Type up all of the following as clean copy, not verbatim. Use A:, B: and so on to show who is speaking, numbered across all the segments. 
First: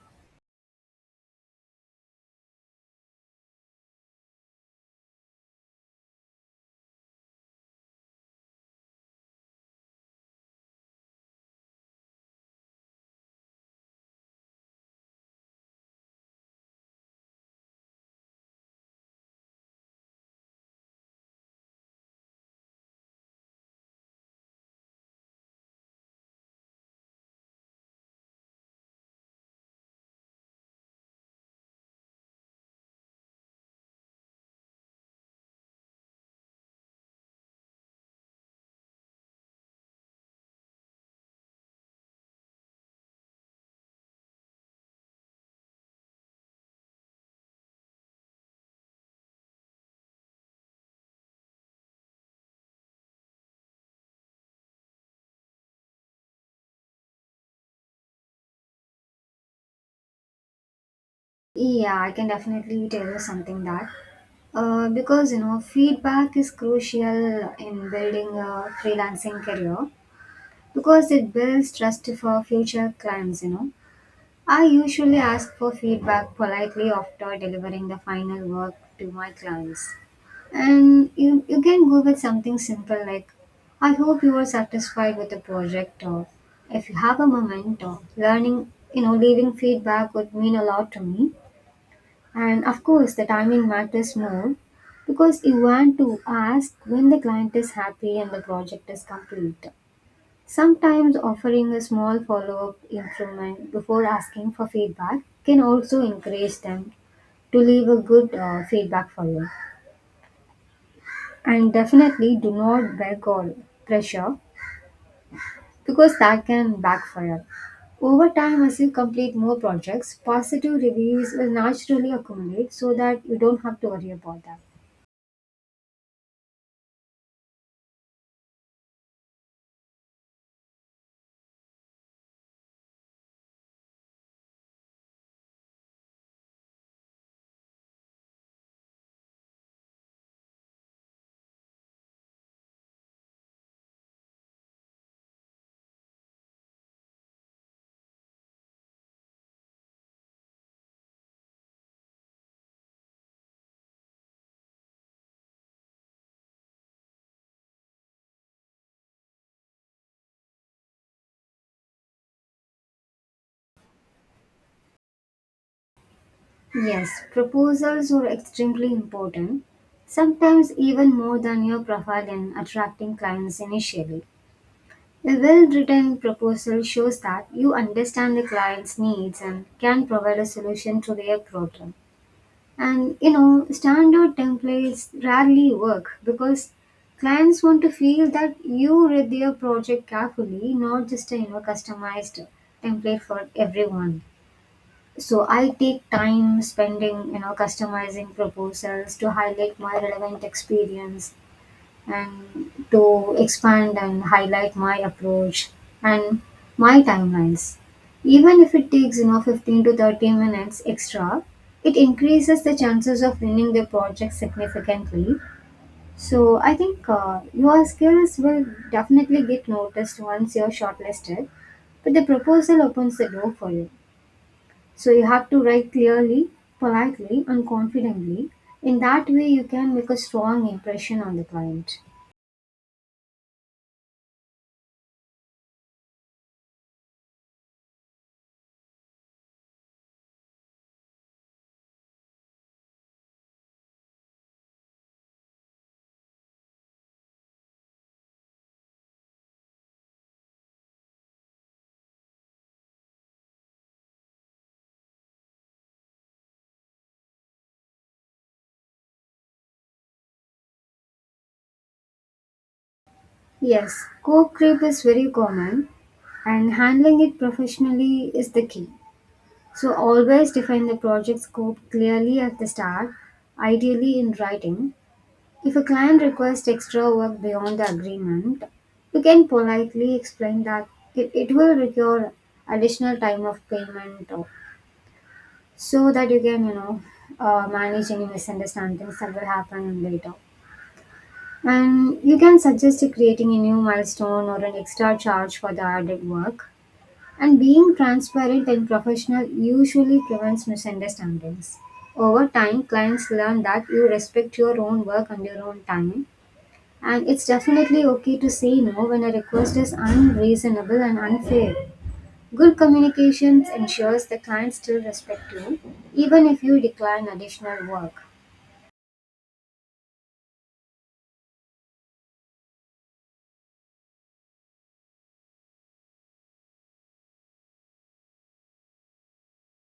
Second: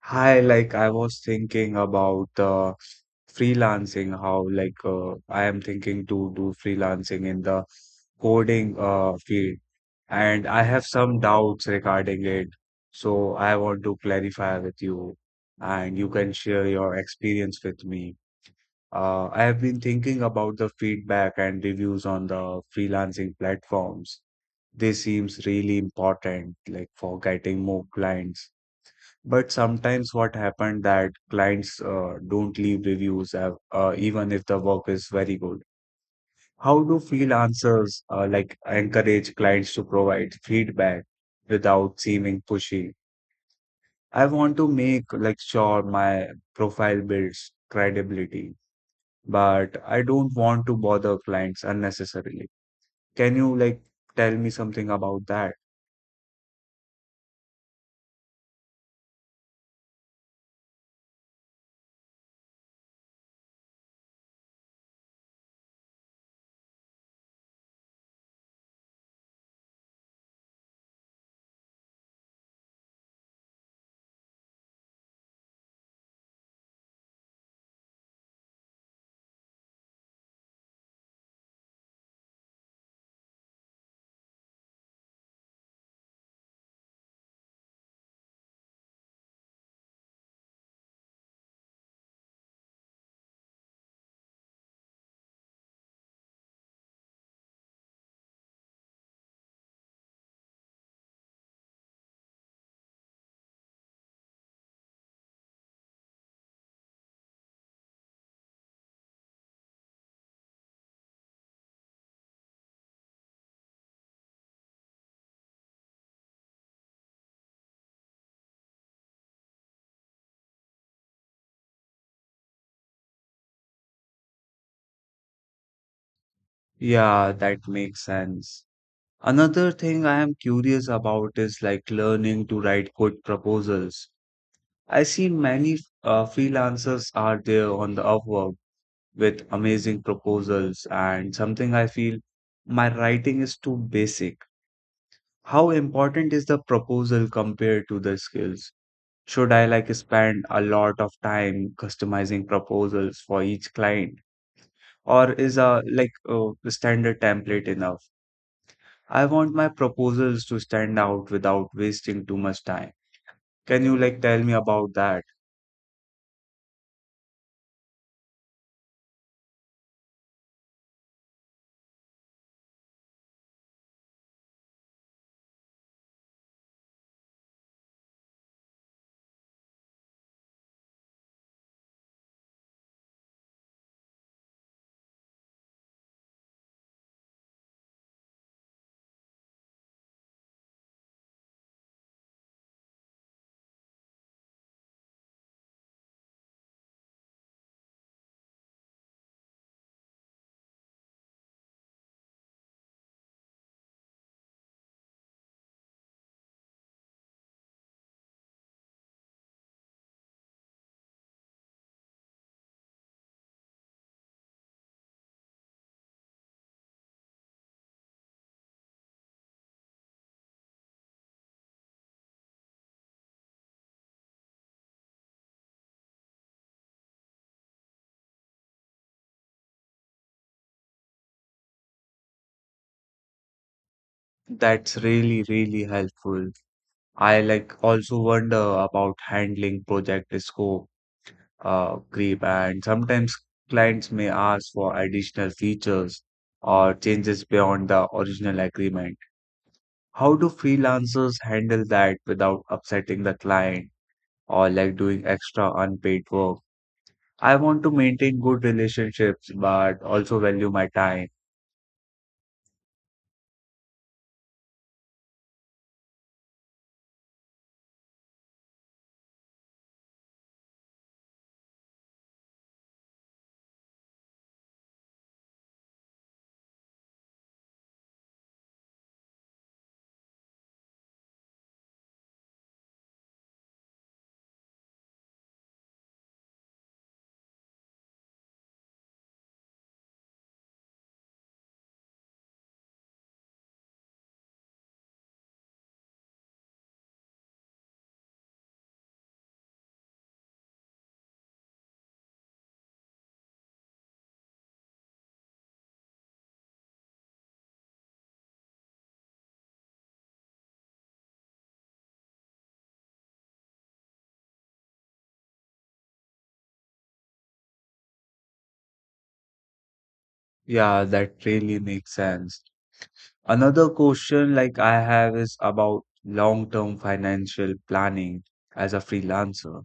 A: Hi, I was thinking about freelancing, how I am thinking to do freelancing in the coding field, and I have some doubts regarding it. So I want to clarify with you, and you can share your experience with me. I have been thinking about the feedback and reviews on the freelancing platforms. This seems really important, like for getting more clients. But sometimes what happened that clients don't leave reviews even if the work is very good. How do freelancers like encourage clients to provide feedback without seeming pushy? I want to make like sure my profile builds credibility, but I don't want to bother clients unnecessarily. Can you like tell me something about that?
B: Yeah, I can definitely tell you something that because you know feedback is crucial in building a freelancing career because it builds trust for future clients. You know, I usually ask for feedback politely after delivering the final work to my clients, and you can go with something simple like, "I hope you are satisfied with the project," or if you have a moment, or learning, you know, leaving feedback would mean a lot to me and of course, the timing matters more because you want to ask when the client is happy and the project is complete. Sometimes offering a small follow up improvement before asking for feedback can also encourage them to leave a good feedback for you. And definitely do not beg or pressure because that can backfire. Over time, as you complete more projects, positive reviews will naturally accumulate so that you don't have to worry about that.
A: Yeah, that makes sense. Another thing I am curious about is like learning to write good proposals. I see many freelancers are there on the Upwork with amazing proposals, and something I feel my writing is too basic. How important is the proposal compared to the skills? Should I like spend a lot of time customizing proposals for each client, or is a like a standard template enough? I want my proposals to stand out without wasting too much time. Can you like tell me about that?
B: Yes, proposals are extremely important, sometimes even more than your profile in attracting clients initially. A well written proposal shows that you understand the client's needs and can provide a solution to their problem. And you know, standard templates rarely work because clients want to feel that you read their project carefully, not just a you know, customized template for everyone. So I take time spending, you know, customizing proposals to highlight my relevant experience and to expand and highlight my approach and my timelines. Even if it takes, you know, 15 to 30 minutes extra, it increases the chances of winning the project significantly. So I think your skills will definitely get noticed once you're shortlisted, but the proposal opens the door for you. So you have to write clearly, politely, and confidently. In that way, you can make a strong impression on the client.
A: That's really, really helpful. I like also wonder about handling project scope, creep, and sometimes clients may ask for additional features or changes beyond the original agreement. How do freelancers handle that without upsetting the client or like doing extra unpaid work? I want to maintain good relationships, but also value my time.
B: Yes, code creep is very common, and handling it professionally is the key. So always define the project scope clearly at the start, ideally in writing. If a client requests extra work beyond the agreement, you can politely explain that it will require additional time of payment or so that you can manage any misunderstandings that will happen later, and you can suggest creating a new milestone or an extra charge for the added work, and being transparent and professional usually prevents misunderstandings. Over time, clients learn that you respect your own work and your own time, and it's definitely okay to say no when a request is unreasonable and unfair. Good communications ensures the client still respect you, even if you decline additional work.
A: Yeah, that really makes sense. Another question like I have is about long-term financial planning as a freelancer.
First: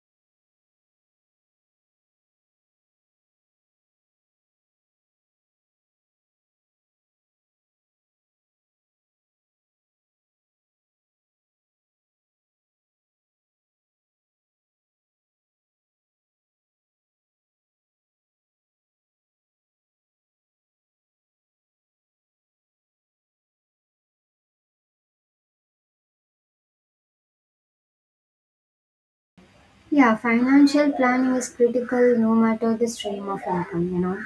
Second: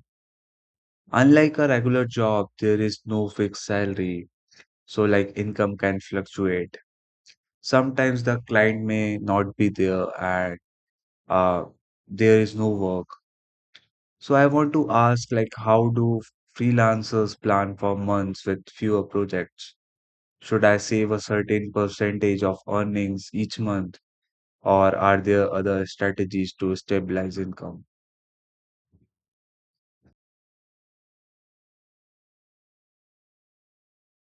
A: Unlike a regular job, there is no fixed salary, so like income can fluctuate. Sometimes the client may not be there and uh, there is no work. So I want to ask like how do freelancers plan for months with fewer projects? Should I save a certain percentage of earnings each month, or are there other strategies to stabilize income?
B: Yeah, financial planning is critical no matter the stream of income, you know.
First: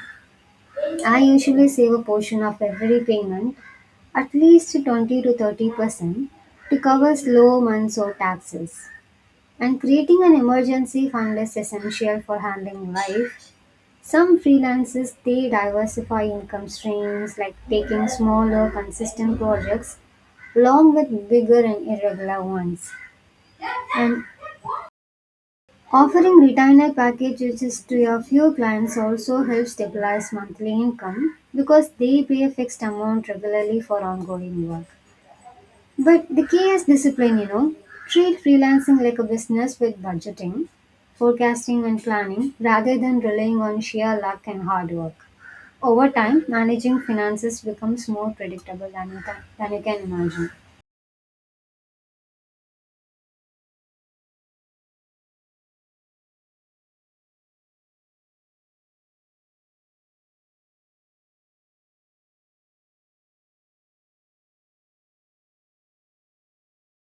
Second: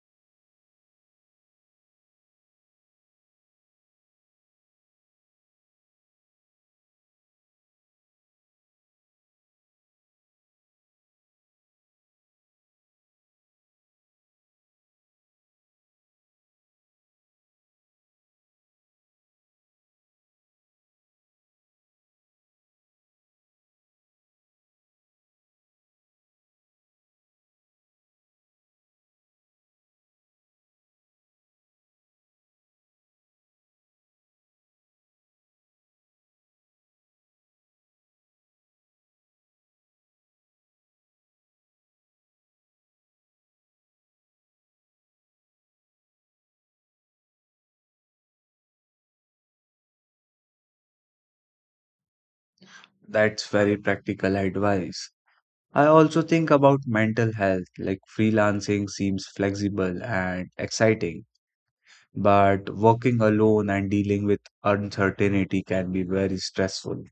B: I usually save a portion of every payment, at least 20 to 30%, to cover slow months or taxes. And creating an emergency fund is essential for handling life. Some freelancers they diversify income streams like taking smaller consistent projects along with bigger and irregular ones. And offering retainer packages to your few clients also helps stabilize monthly income because they pay a fixed amount regularly for ongoing work. But the key is discipline, you know. Treat freelancing like a business with budgeting, forecasting, and planning rather than relying on sheer luck and hard work. Over time, managing finances becomes more predictable than you can imagine.
A: That's very practical advice. I also think about mental health, like freelancing seems flexible and exciting, but working alone and dealing with uncertainty can be very stressful.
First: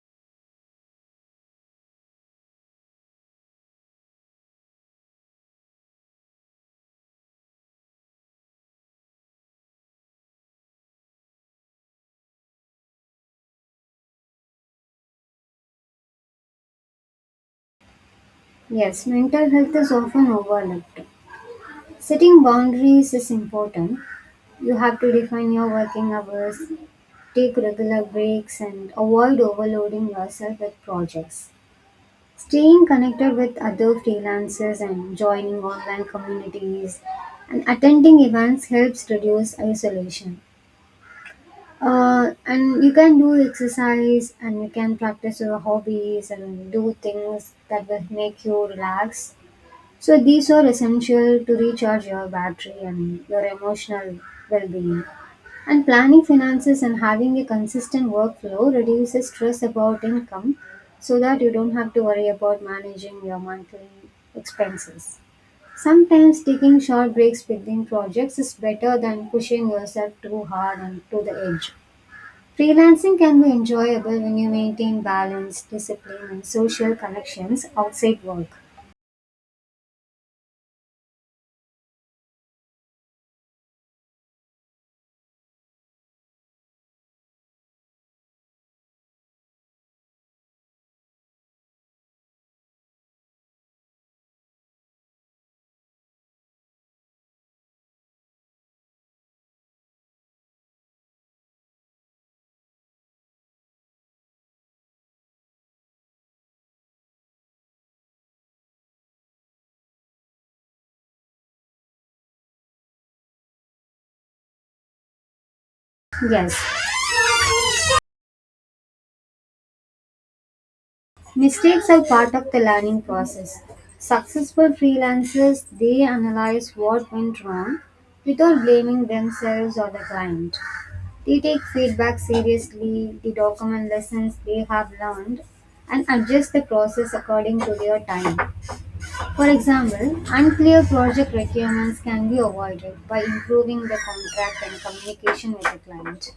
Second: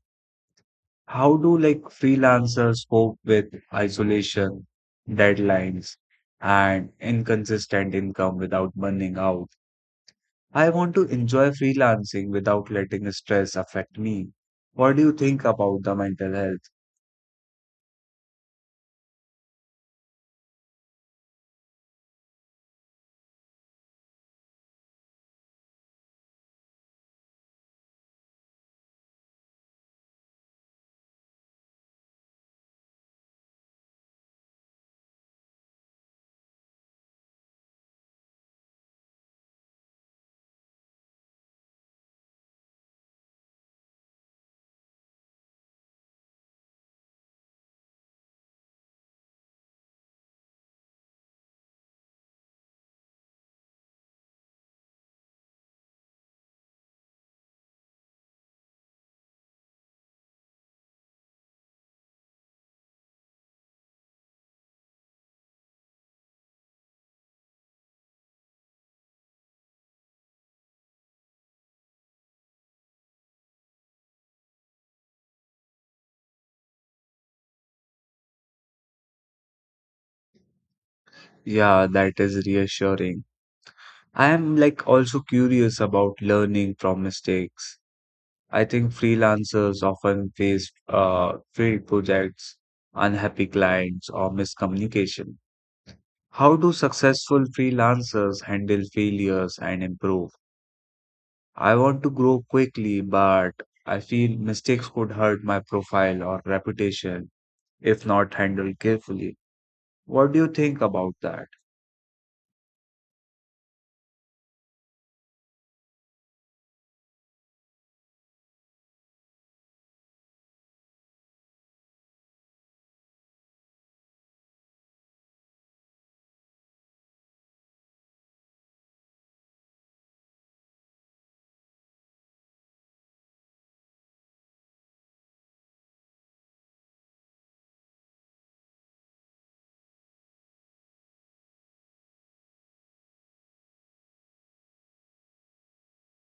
A: How do like freelancers cope with isolation, deadlines, and inconsistent income without burning out? I want to enjoy freelancing without letting stress affect me. What do you think about the mental health?
B: Yes, mental health is often overlooked. Setting boundaries is important. You have to define your working hours, take regular breaks, and avoid overloading yourself with projects. Staying connected with other freelancers and joining online communities and attending events helps reduce isolation. And you can do exercise and you can practice your hobbies and do things that will make you relax. So, these are essential to recharge your battery and your emotional well being. And planning finances and having a consistent workflow reduces stress about income so that you don't have to worry about managing your monthly expenses. Sometimes taking short breaks between projects is better than pushing yourself too hard and to the edge. Freelancing can be enjoyable when you maintain balance, discipline, and social connections outside work.
A: Yeah, that is reassuring. I am like also curious about learning from mistakes. I think freelancers often face failed projects, unhappy clients, or miscommunication. How do successful freelancers handle failures and improve? I want to grow quickly, but I feel mistakes could hurt my profile or reputation, if not handled carefully. What do you think about that?
B: Yes, mistakes are part of the learning process. Successful freelancers they analyze what went wrong without blaming themselves or the client. They take feedback seriously, they document lessons they have learned and adjust the process according to their time. For example, unclear project requirements can be avoided by improving the contract and communication with the client.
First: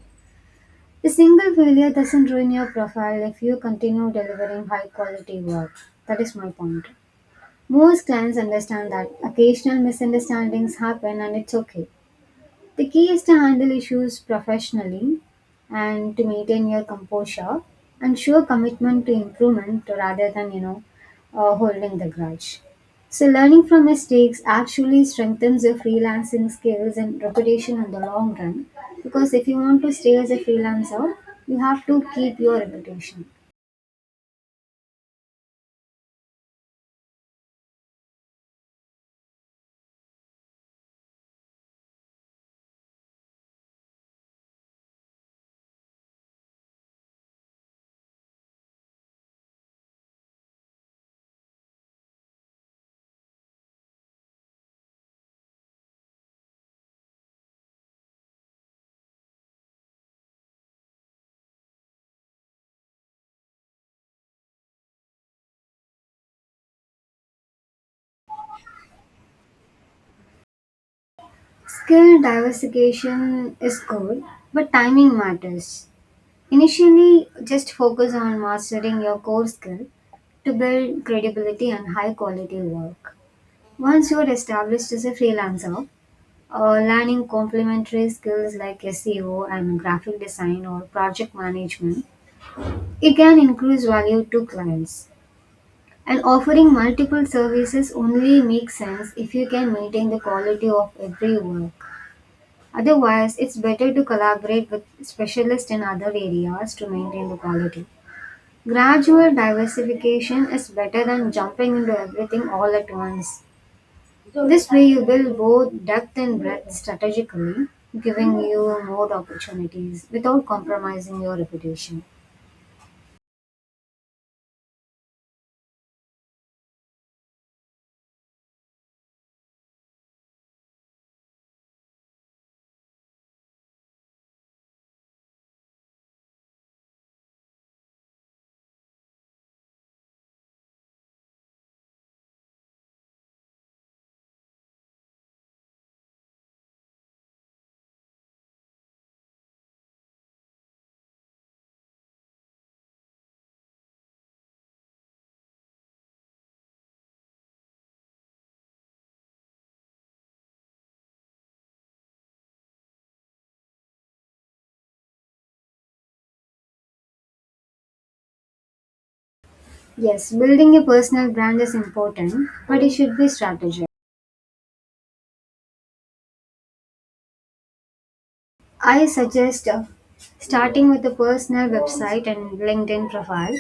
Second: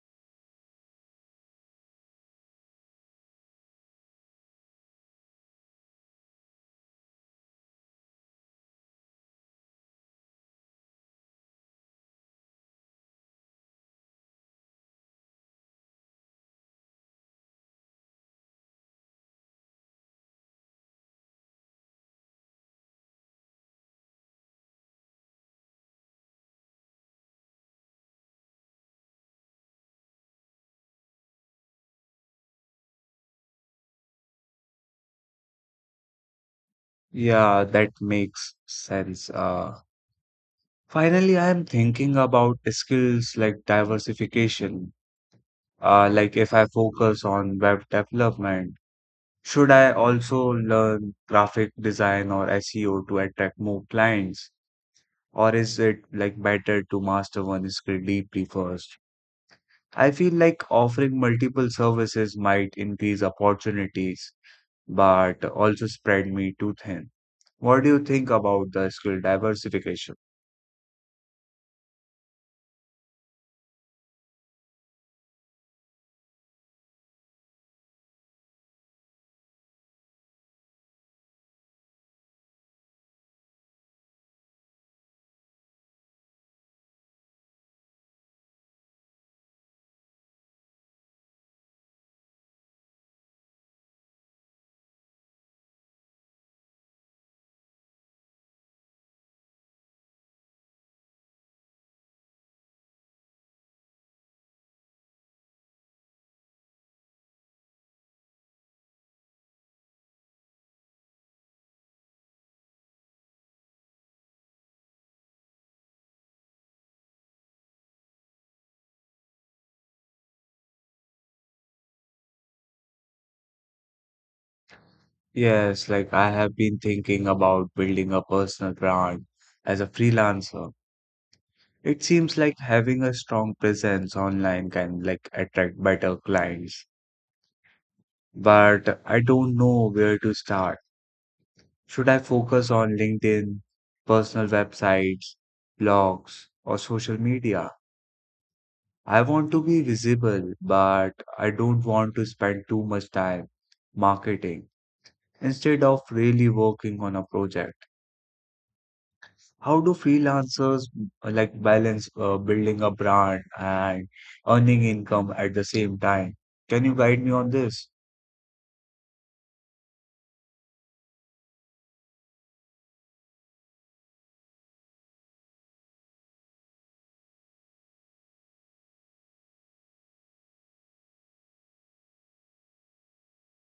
B: A single failure doesn't ruin your profile if you continue delivering high quality work. That is my point. Most clients understand that occasional misunderstandings happen and it's okay. The key is to handle issues professionally and to maintain your composure and show commitment to improvement rather than, holding the grudge. So, learning from mistakes actually strengthens your freelancing skills and reputation in the long run because if you want to stay as a freelancer, you have to keep your reputation.
A: Yeah, that makes sense. Finally, I am thinking about skills like diversification. Like if I focus on web development, should I also learn graphic design or SEO to attract more clients? Or is it like better to master one skill deeply first? I feel like offering multiple services might increase opportunities but also spread me too thin. What do you think about the skill diversification?
B: Skill diversification is good, but timing matters. Initially, just focus on mastering your core skill to build credibility and high quality work. Once you are established as a freelancer, learning complementary skills like SEO and graphic design or project management, it can increase value to clients. And offering multiple services only makes sense if you can maintain the quality of every work. Otherwise, it's better to collaborate with specialists in other areas to maintain the quality. Gradual diversification is better than jumping into everything all at once. This way, you build both depth and breadth strategically, giving you more opportunities without compromising your reputation.
A: Yes, like I have been thinking about building a personal brand as a freelancer. It seems like having a strong presence online can like attract better clients, but I don't know where to start. Should I focus on LinkedIn, personal websites, blogs, or social media? I want to be visible, but I don't want to spend too much time marketing instead of really working on a project. How do freelancers like balance building a brand and earning income at the same time? Can you guide me on this?
B: Yes, building a personal brand is important, but it should be strategic. I suggest starting with a personal website and LinkedIn profile.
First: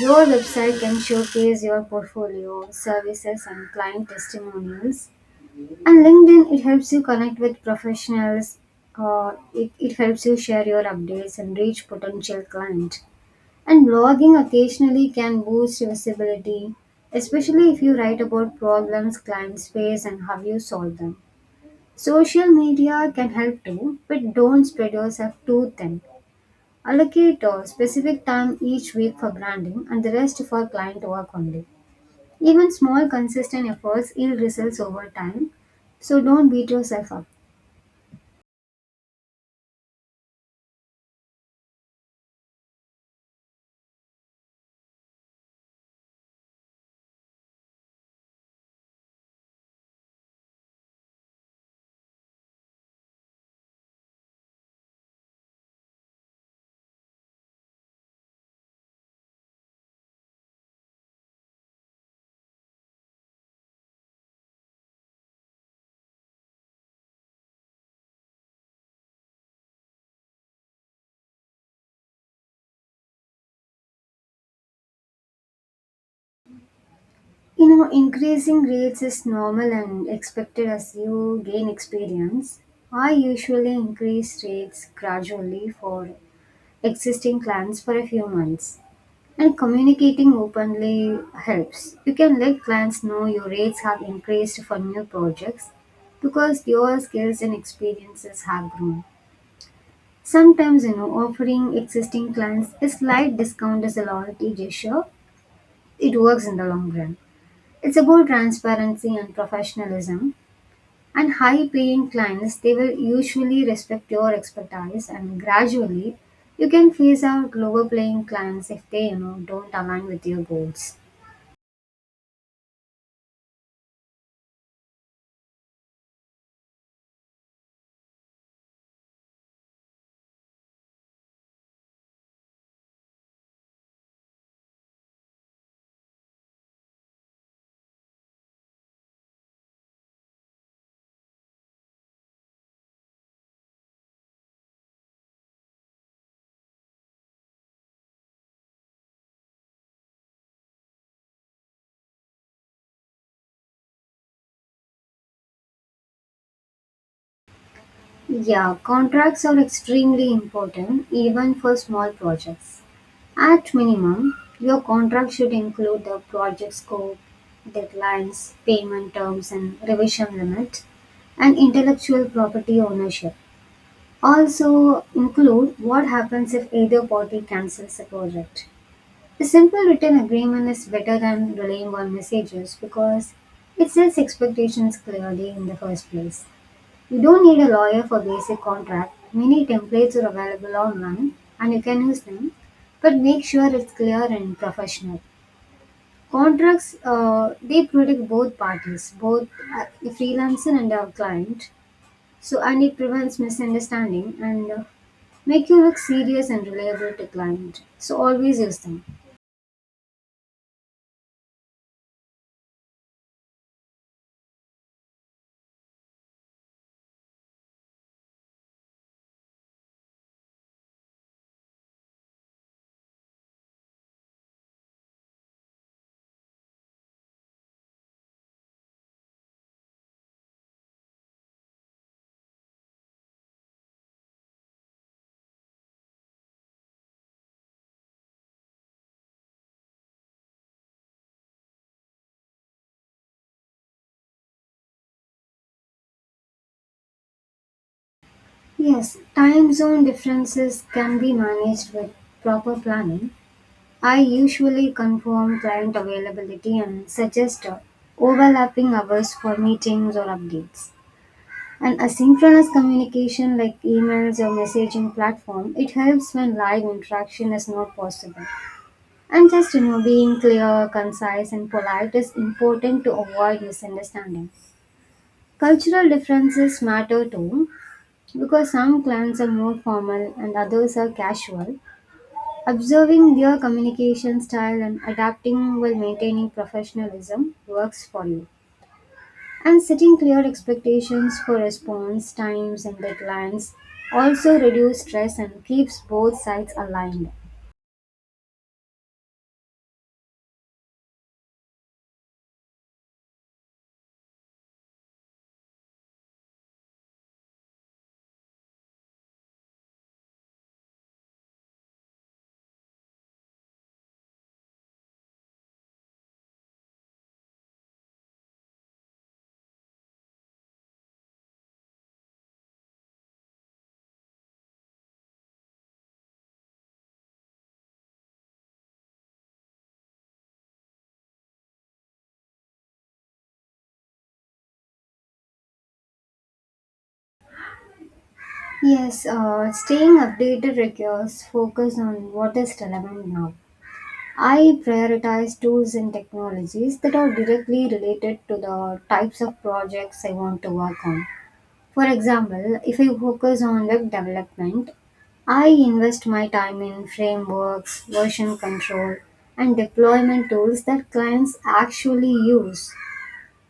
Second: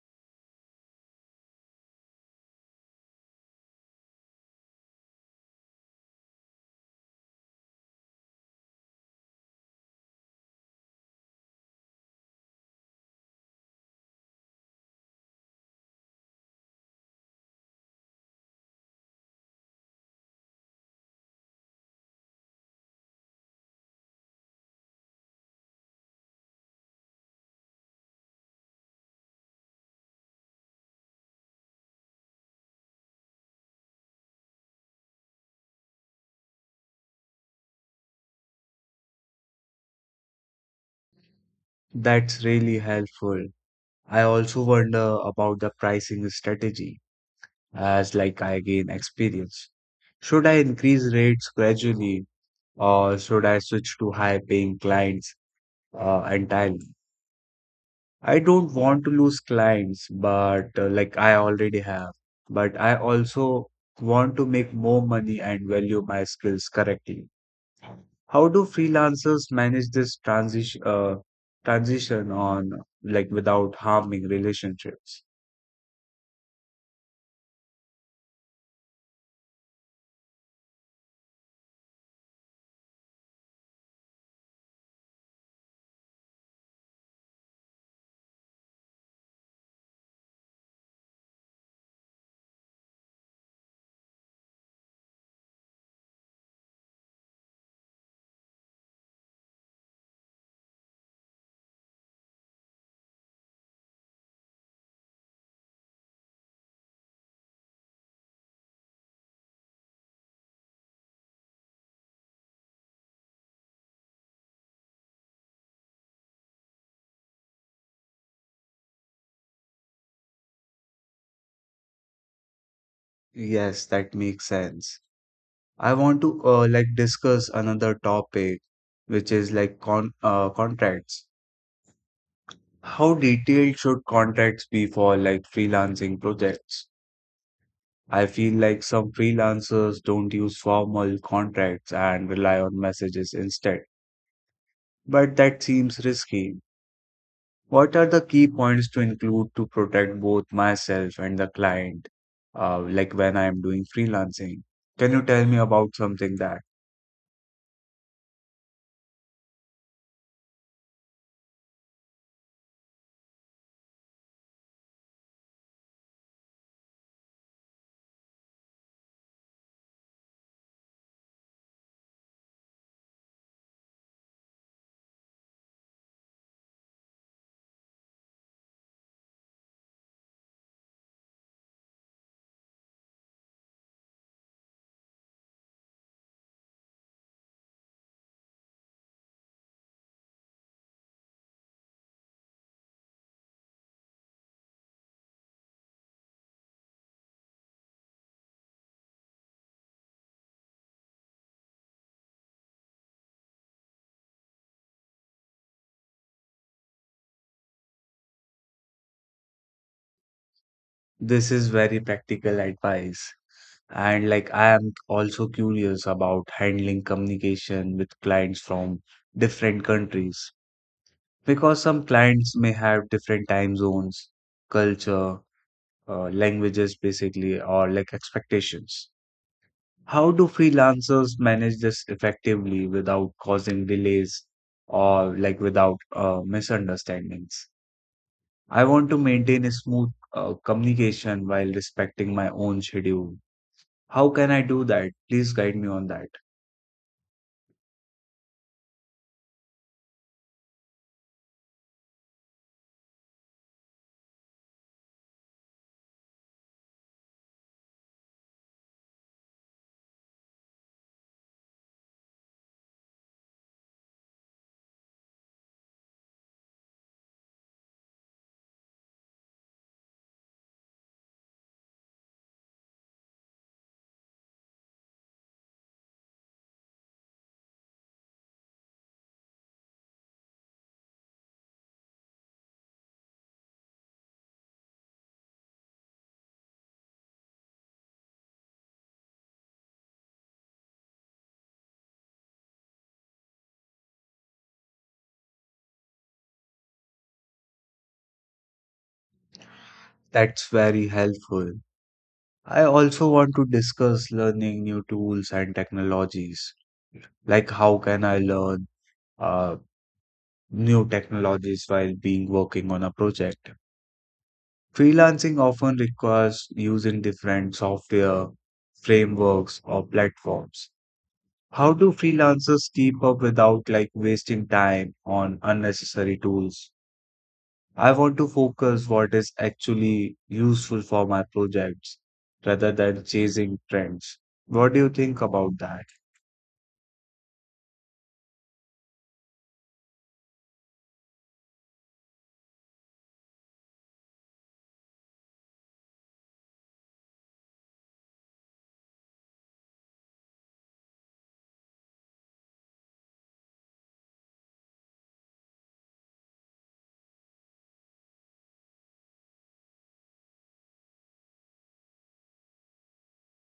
B: Your website can showcase your portfolio, services, and client testimonials. And LinkedIn, it helps you connect with professionals. It helps you share your updates and reach potential clients. And blogging occasionally can boost your visibility, especially if you write about problems clients face and how you solve them. Social media can help too, but don't spread yourself too thin. Allocate a specific time each week for branding and the rest for client work only. Even small consistent efforts yield results over time, so don't beat yourself up.
A: That's really helpful. I also wonder about the pricing strategy as like I gain experience. Should I increase rates gradually or should I switch to high paying clients, entirely? I don't want to lose clients, but like I already have. But I also want to make more money and value my skills correctly. How do freelancers manage this transition on like without harming relationships?
B: You know, increasing rates is normal and expected as you gain experience. I usually increase rates gradually for existing clients for a few months. And communicating openly helps. You can let clients know your rates have increased for new projects because your skills and experiences have grown. Sometimes, you know, offering existing clients a slight discount as a loyalty gesture, it works in the long run. It's about transparency and professionalism. And high paying clients, they will usually respect your expertise and gradually you can phase out lower paying clients if they, you know, don't align with your goals.
A: Yes, that makes sense. I want to like discuss another topic, which is like contracts. How detailed should contracts be for like freelancing projects? I feel like some freelancers don't use formal contracts and rely on messages instead, but that seems risky. What are the key points to include to protect both myself and the client, like when I am doing freelancing? Can you tell me about something that
B: Yeah, contracts are extremely important even for small projects. At minimum, your contract should include the project scope, deadlines, payment terms and revision limit and intellectual property ownership. Also include what happens if either party cancels the project. A simple written agreement is better than relying on messages because it sets expectations clearly in the first place. You don't need a lawyer for basic contract. Many templates are available online and you can use them, but make sure it's clear and professional. Contracts they protect both parties, both the freelancer and our client so, and it prevents misunderstanding and make you look serious and reliable to client. So, always use them.
A: this is very practical advice? And like I am also curious about handling communication with clients from different countries, because some clients may have different time zones, culture, languages, basically, or like expectations. How do freelancers manage this effectively without causing delays or like without misunderstandings? I want to maintain a smooth communication while respecting my own schedule. How can I do that? Please guide me on that.
B: Yes, time zone differences can be managed with proper planning. I usually confirm client availability and suggest overlapping hours for meetings or updates. And asynchronous communication like emails or messaging platform, it helps when live interaction is not possible. And just, you know, being clear, concise, and polite is important to avoid misunderstanding. Cultural differences matter too, because some clans are more formal and others are casual. Observing their communication style and adapting while maintaining professionalism works for you. And setting clear expectations for response times and deadlines also reduce stress and keeps both sides aligned.
A: That's very helpful. I also want to discuss learning new tools and technologies. Like, how can I learn uh, new technologies while being working on a project? Freelancing often requires using different software, frameworks, or platforms. How do freelancers keep up without like wasting time on unnecessary tools? I want to focus what is actually useful for my projects rather than chasing trends. What do you think about that?
B: Yes, staying updated requires focus on what is relevant now. I prioritize tools and technologies that are directly related to the types of projects I want to work on. For example, if I focus on web development, I invest my time in frameworks, version control, and deployment tools that clients actually use.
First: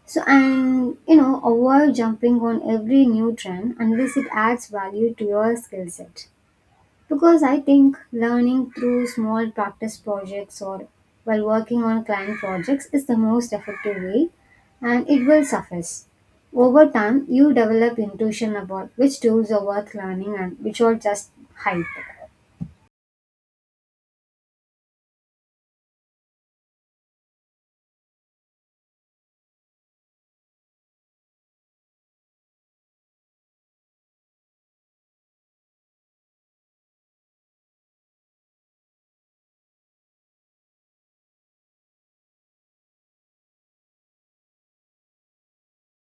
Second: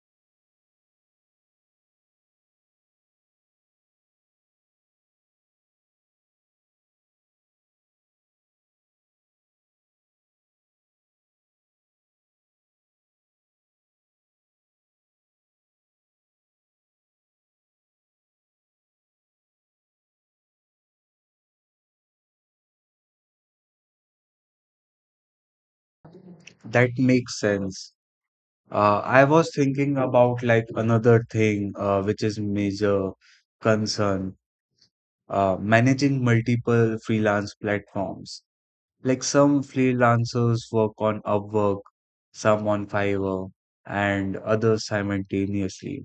B: So, and you know, avoid jumping on every new trend unless it adds value to your skill set. Because I think learning through small practice projects or while working on client projects is the most effective way and it will suffice. Over time, you develop intuition about which tools are worth learning and which are just hype.
A: That makes sense. I was thinking about like another thing which is major concern, managing multiple freelance platforms. Like some freelancers work on Upwork, some on Fiverr, and others simultaneously.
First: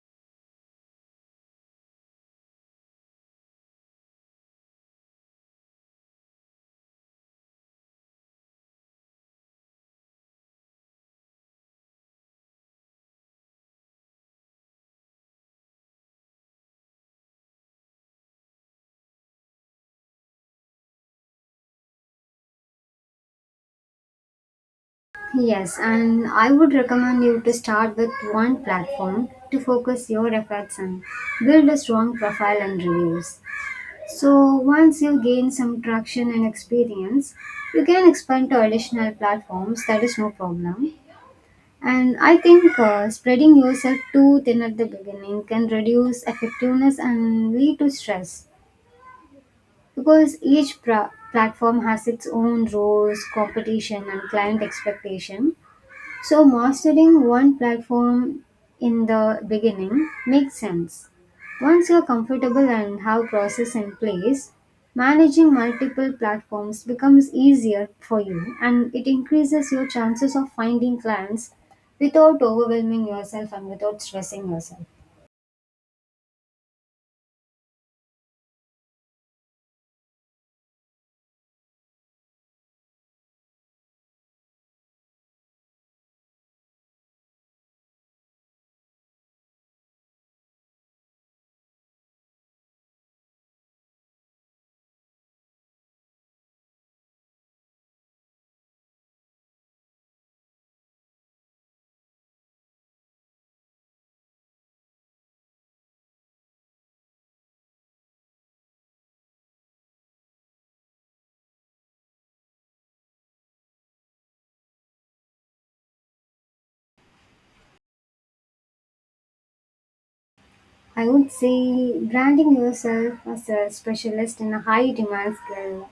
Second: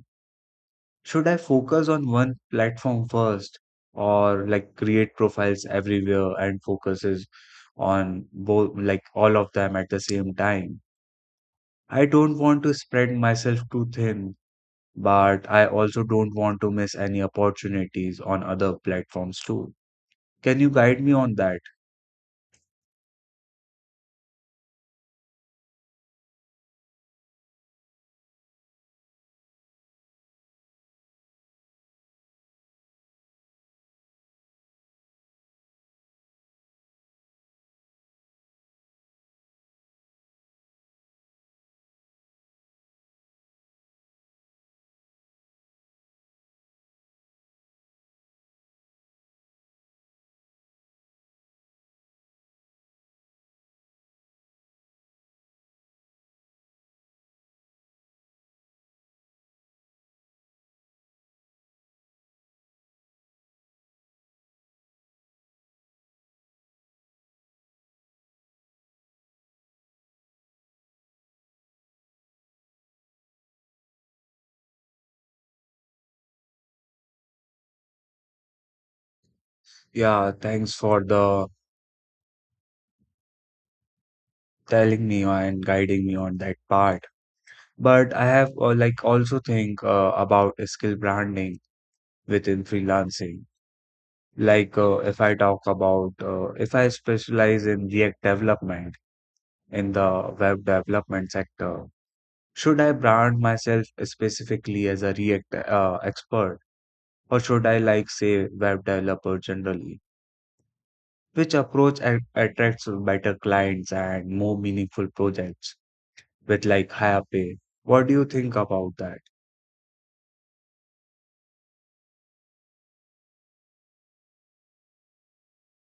A: Should I focus on one platform first, or like create profiles everywhere and focuses on both, like all of them at the same time? I don't want to spread myself too thin but I also don't want to miss any opportunities on other platforms too. Can you guide me on that?
B: Yes, and I would recommend you to start with one platform to focus your efforts and build a strong profile and reviews. So once you gain some traction and experience, you can expand to additional platforms. That is no problem. And I think spreading yourself too thin at the beginning can reduce effectiveness and lead to stress because each platform has its own rules, competition, and client expectation. So mastering one platform in the beginning makes sense. Once you're comfortable and have process in place, managing multiple platforms becomes easier for you and it increases your chances of finding clients without overwhelming yourself and without stressing yourself.
A: Yeah, thanks for the telling me and guiding me on that part. But I have like also think about skill branding within freelancing. Like if I talk about if I specialize in React development in the web development sector, should I brand myself specifically as a React expert? Or should I like say web developer generally? Which approach attracts better clients and more meaningful projects with like higher pay? What do you think about that?
B: I would say branding yourself as a specialist in a high demand skill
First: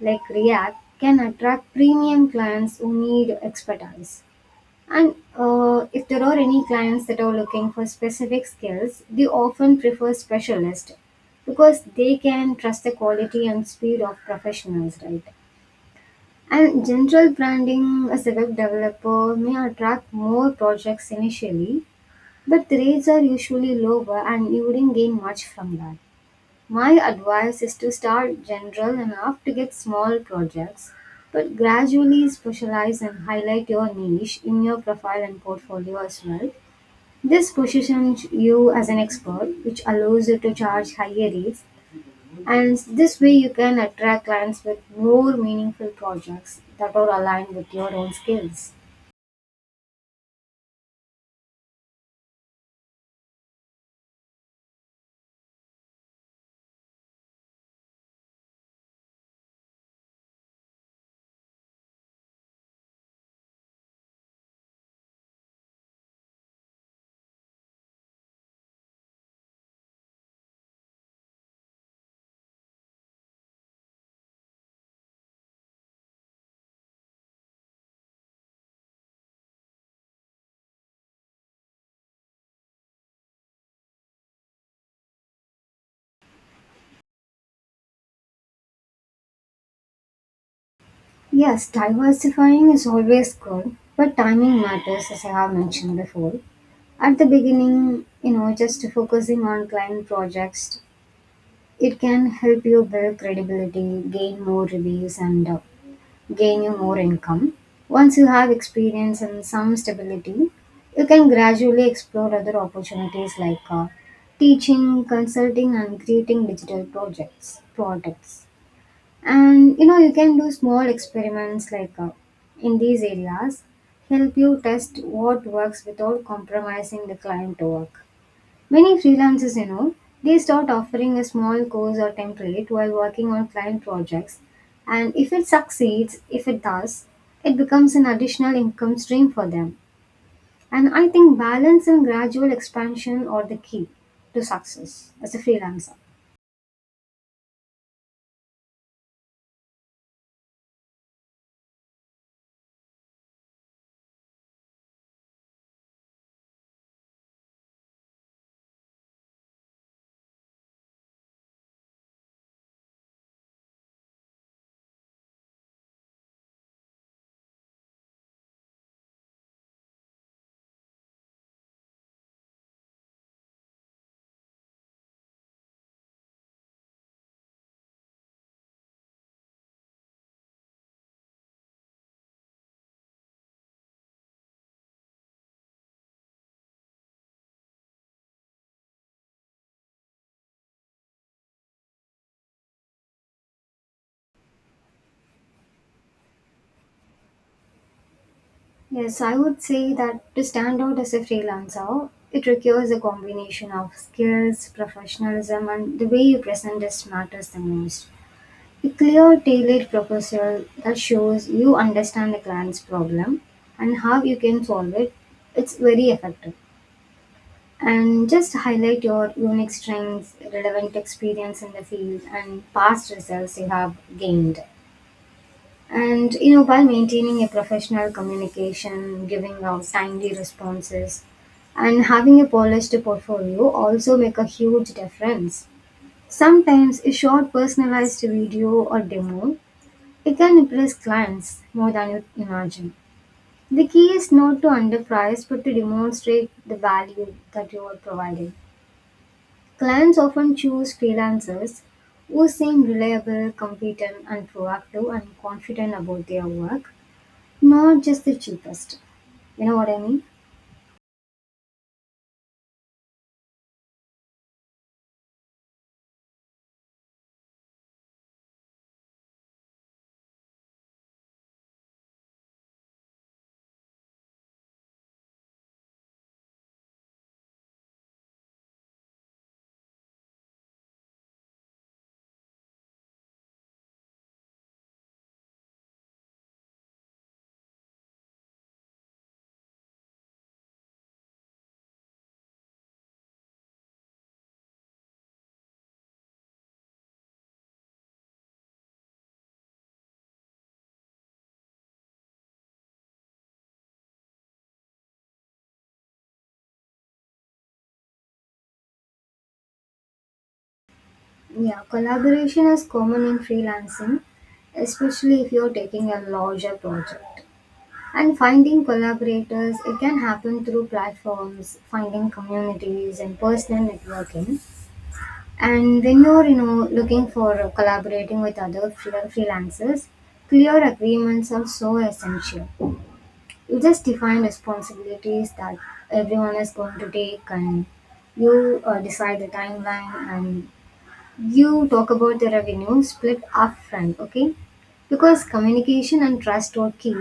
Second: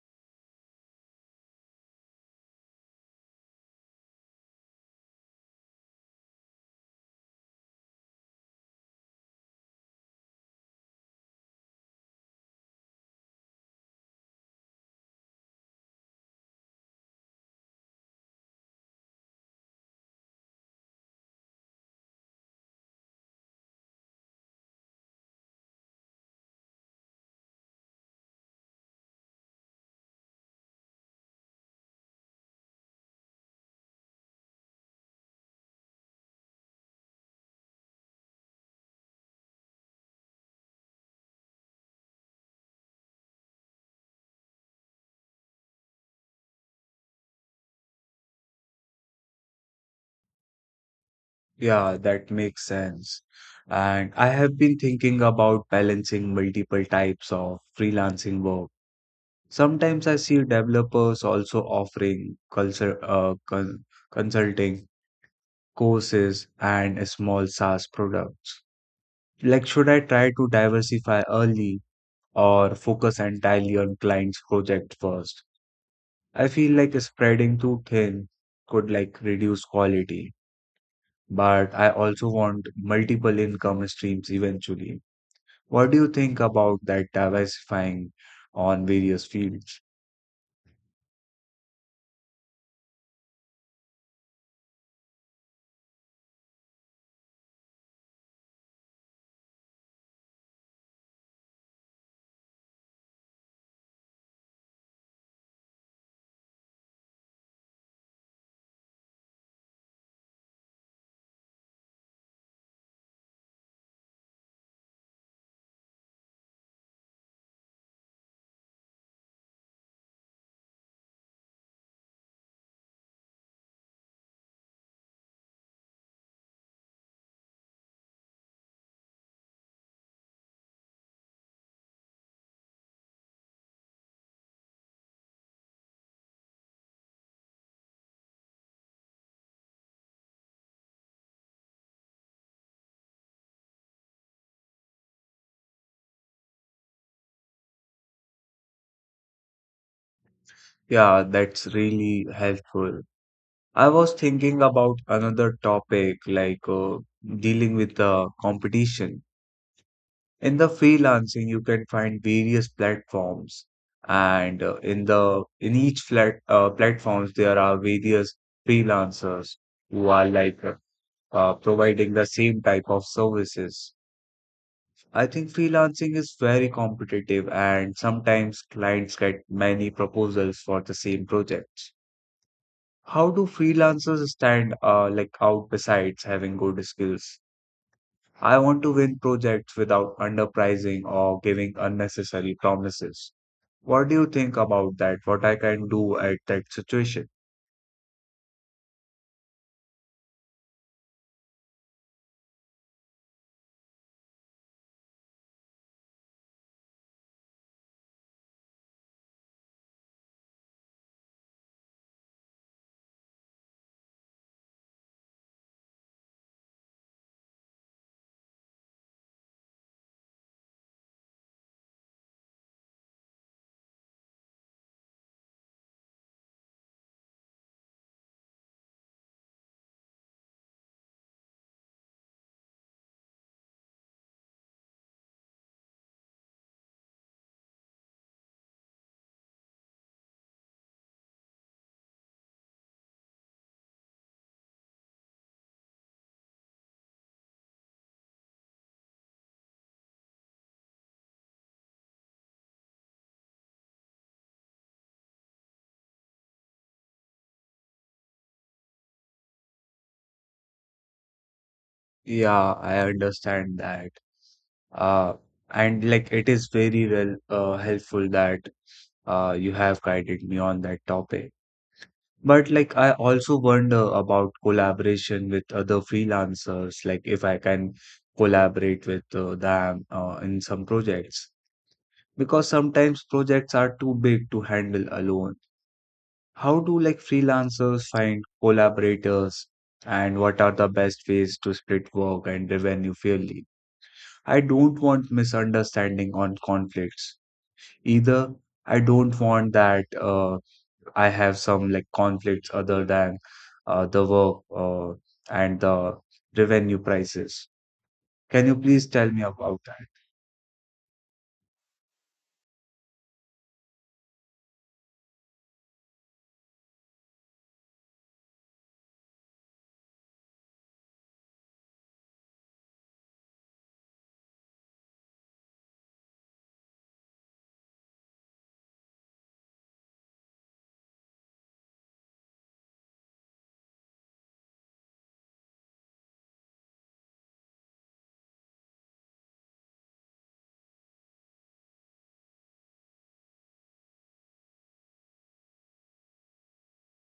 B: like React can attract premium clients who need expertise. And if there are any clients that are looking for specific skills, they often prefer specialists because they can trust the quality and speed of professionals, right? And general branding as a web developer may attract more projects initially, but the rates are usually lower and you wouldn't gain much from that. My advice is to start general enough to get small projects, but gradually specialize and highlight your niche in your profile and portfolio as well. This positions you as an expert, which allows you to charge higher rates, and this way you can attract clients with more meaningful projects that are aligned with your own skills.
A: Yeah, that makes sense. And I have been thinking about balancing multiple types of freelancing work. Sometimes I see developers also offering culture, consulting courses and small SaaS products. Like, should I try to diversify early or focus entirely on client's project first? I feel like spreading too thin could like reduce quality, but I also want multiple income streams eventually. What do you think about that diversifying on various fields?
B: Yes, diversifying is always good, but timing matters as I have mentioned before. At the beginning, you know, just focusing on client projects, it can help you build credibility, gain more reviews, and gain you more income. Once you have experience and some stability, you can gradually explore other opportunities like teaching, consulting, and creating digital projects products. And you know, you can do small experiments like in these areas, help you test what works without compromising the client work. Many freelancers, you know, they start offering a small course or template while working on client projects, and if it succeeds, if it does, it becomes an additional income stream for them. And I think balance and gradual expansion are the key to success as a freelancer.
A: Yeah, that's really helpful. I was thinking about another topic like dealing with the competition. In the freelancing, you can find various platforms, and in the in each flat platforms there are various freelancers who are like providing the same type of services. I think freelancing is very competitive, and sometimes clients get many proposals for the same projects. How do freelancers stand like out besides having good skills? I want to win projects without underpricing or giving unnecessary promises. What do you think about that? What I can do at that situation?
B: Yes, I would say that to stand out as a freelancer, it requires a combination of skills, professionalism, and the way you present this matters the most. A clear, tailored proposal that shows you understand the client's problem and how you can solve it, it's very effective. And just highlight your unique strengths, relevant experience in the field, and past results you have gained. And you know, by maintaining a professional communication, giving out timely responses, and having a polished portfolio also make a huge difference. Sometimes a short personalized video or demo, it can impress clients more than you imagine. The key is not to underprice but to demonstrate the value that you are providing. Clients often choose freelancers who seem reliable, competent, and proactive and confident about their work, not just the cheapest. You know what I mean?
A: Yeah, I understand that. Uh, and like it is very well helpful that you have guided me on that topic. But like I also wonder about collaboration with other freelancers, like if I can collaborate with them in some projects, because sometimes projects are too big to handle alone. How do like freelancers find collaborators and what are the best ways to split work and revenue fairly? I don't want misunderstanding on conflicts either. I don't want that I have some like conflicts other than the work and the revenue prices. Can you please tell me about
B: Yeah, collaboration is common in freelancing, especially if you're taking a larger project. And finding collaborators, it can happen through platforms, finding communities, and personal networking. And when you're, you know, looking for collaborating with other freelancers, clear agreements are so essential. You just define responsibilities that everyone is going to take, and you decide the timeline, and you talk about the revenue split upfront, okay? Because communication and trust are key.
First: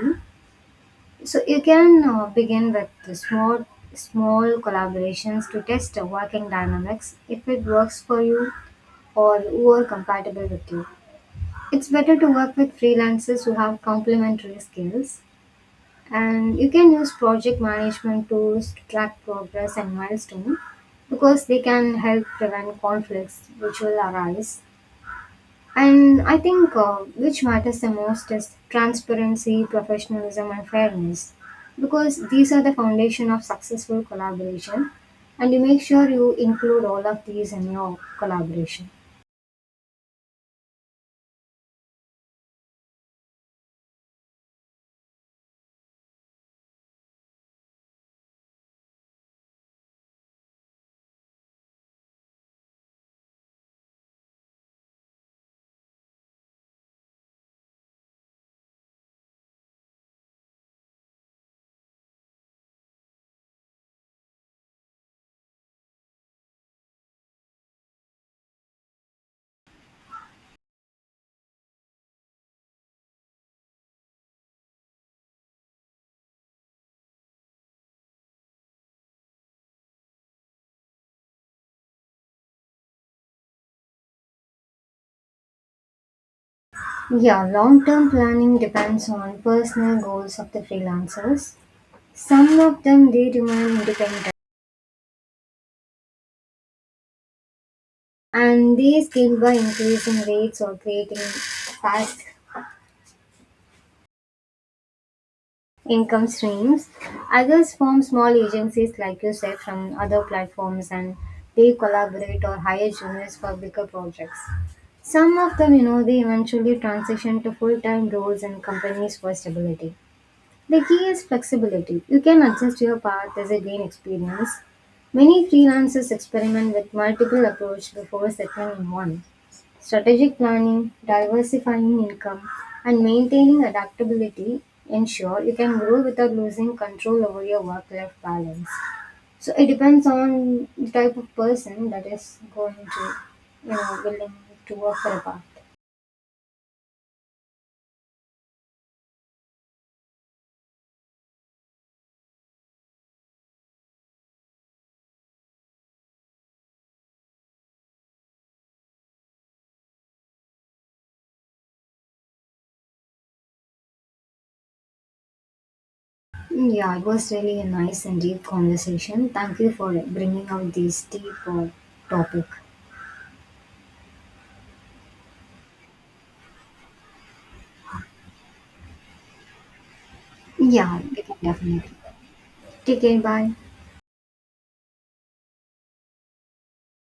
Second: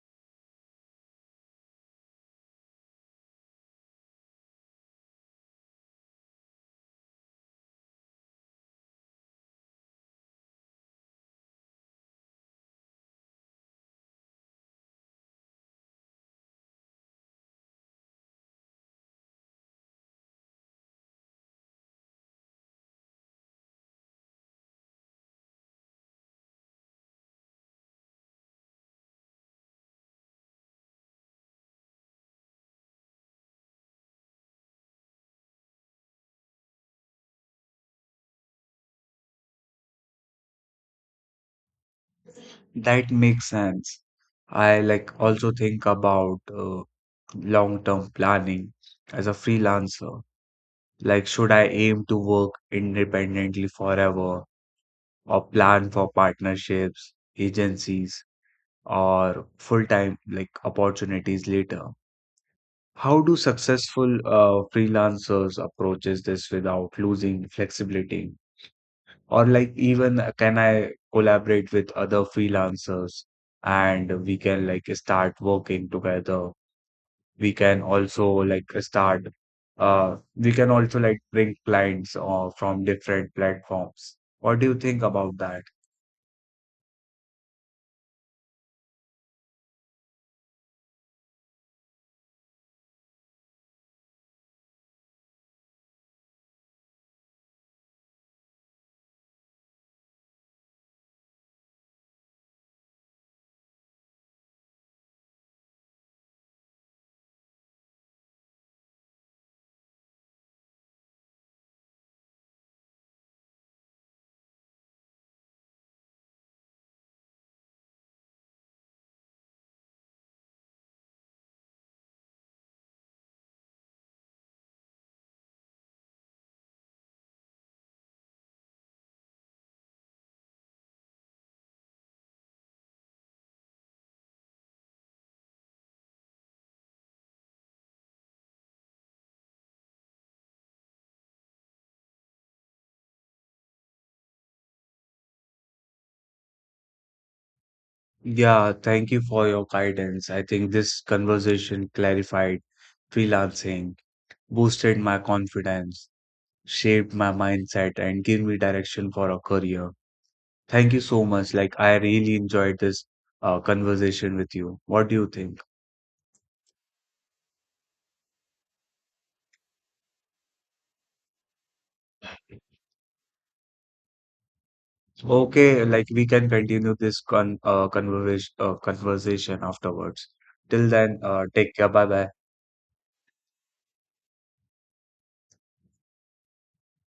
B: So you can begin with the small collaborations to test the working dynamics if it works for you or who are compatible with you. It's better to work with freelancers who have complementary skills, and you can use project management tools to track progress and milestone because they can help prevent conflicts which will arise. And I think which matters the most is transparency, professionalism, and fairness, because these are the foundation of successful collaboration, and you make sure you include all of these in your collaboration.
A: that makes sense? I like also think about long-term planning as a freelancer. Like, should I aim to work independently forever or plan for partnerships, agencies, or full-time like opportunities later? How do successful freelancers approaches this without losing flexibility? Or like even can I collaborate with other freelancers and we can like start working together. We can also like start we can also like bring clients from different platforms. What do you think about that?
B: Yeah, long term planning depends on personal goals of the freelancers. Some of them they remain independent and these gained by increasing rates or creating fast income streams. Others form small agencies, like you said, from other platforms and they collaborate or hire juniors for bigger projects. Some of them, you know, they eventually transition to full time roles in companies for stability. The key is flexibility. You can adjust your path as a gain experience. Many freelancers experiment with multiple approaches before settling on one. Strategic planning, diversifying income, and maintaining adaptability ensure you can grow without losing control over your work life balance. So it depends on the type of person that is going to, you know, willing to work for a path.
A: Yeah, thank you for your guidance. I think this conversation clarified freelancing, boosted my confidence, shaped my mindset, and gave me direction for a career. Thank you so much. Like, I really enjoyed this conversation with you. What do you think?
B: Yeah, it was really a nice and deep conversation. Thank you for bringing out this deep topic.
A: Okay, like we can continue this conversation afterwards. Till
B: Yeah,
A: then,
B: we can
A: take care.
B: definitely.
A: Bye bye.
B: Take care. Bye.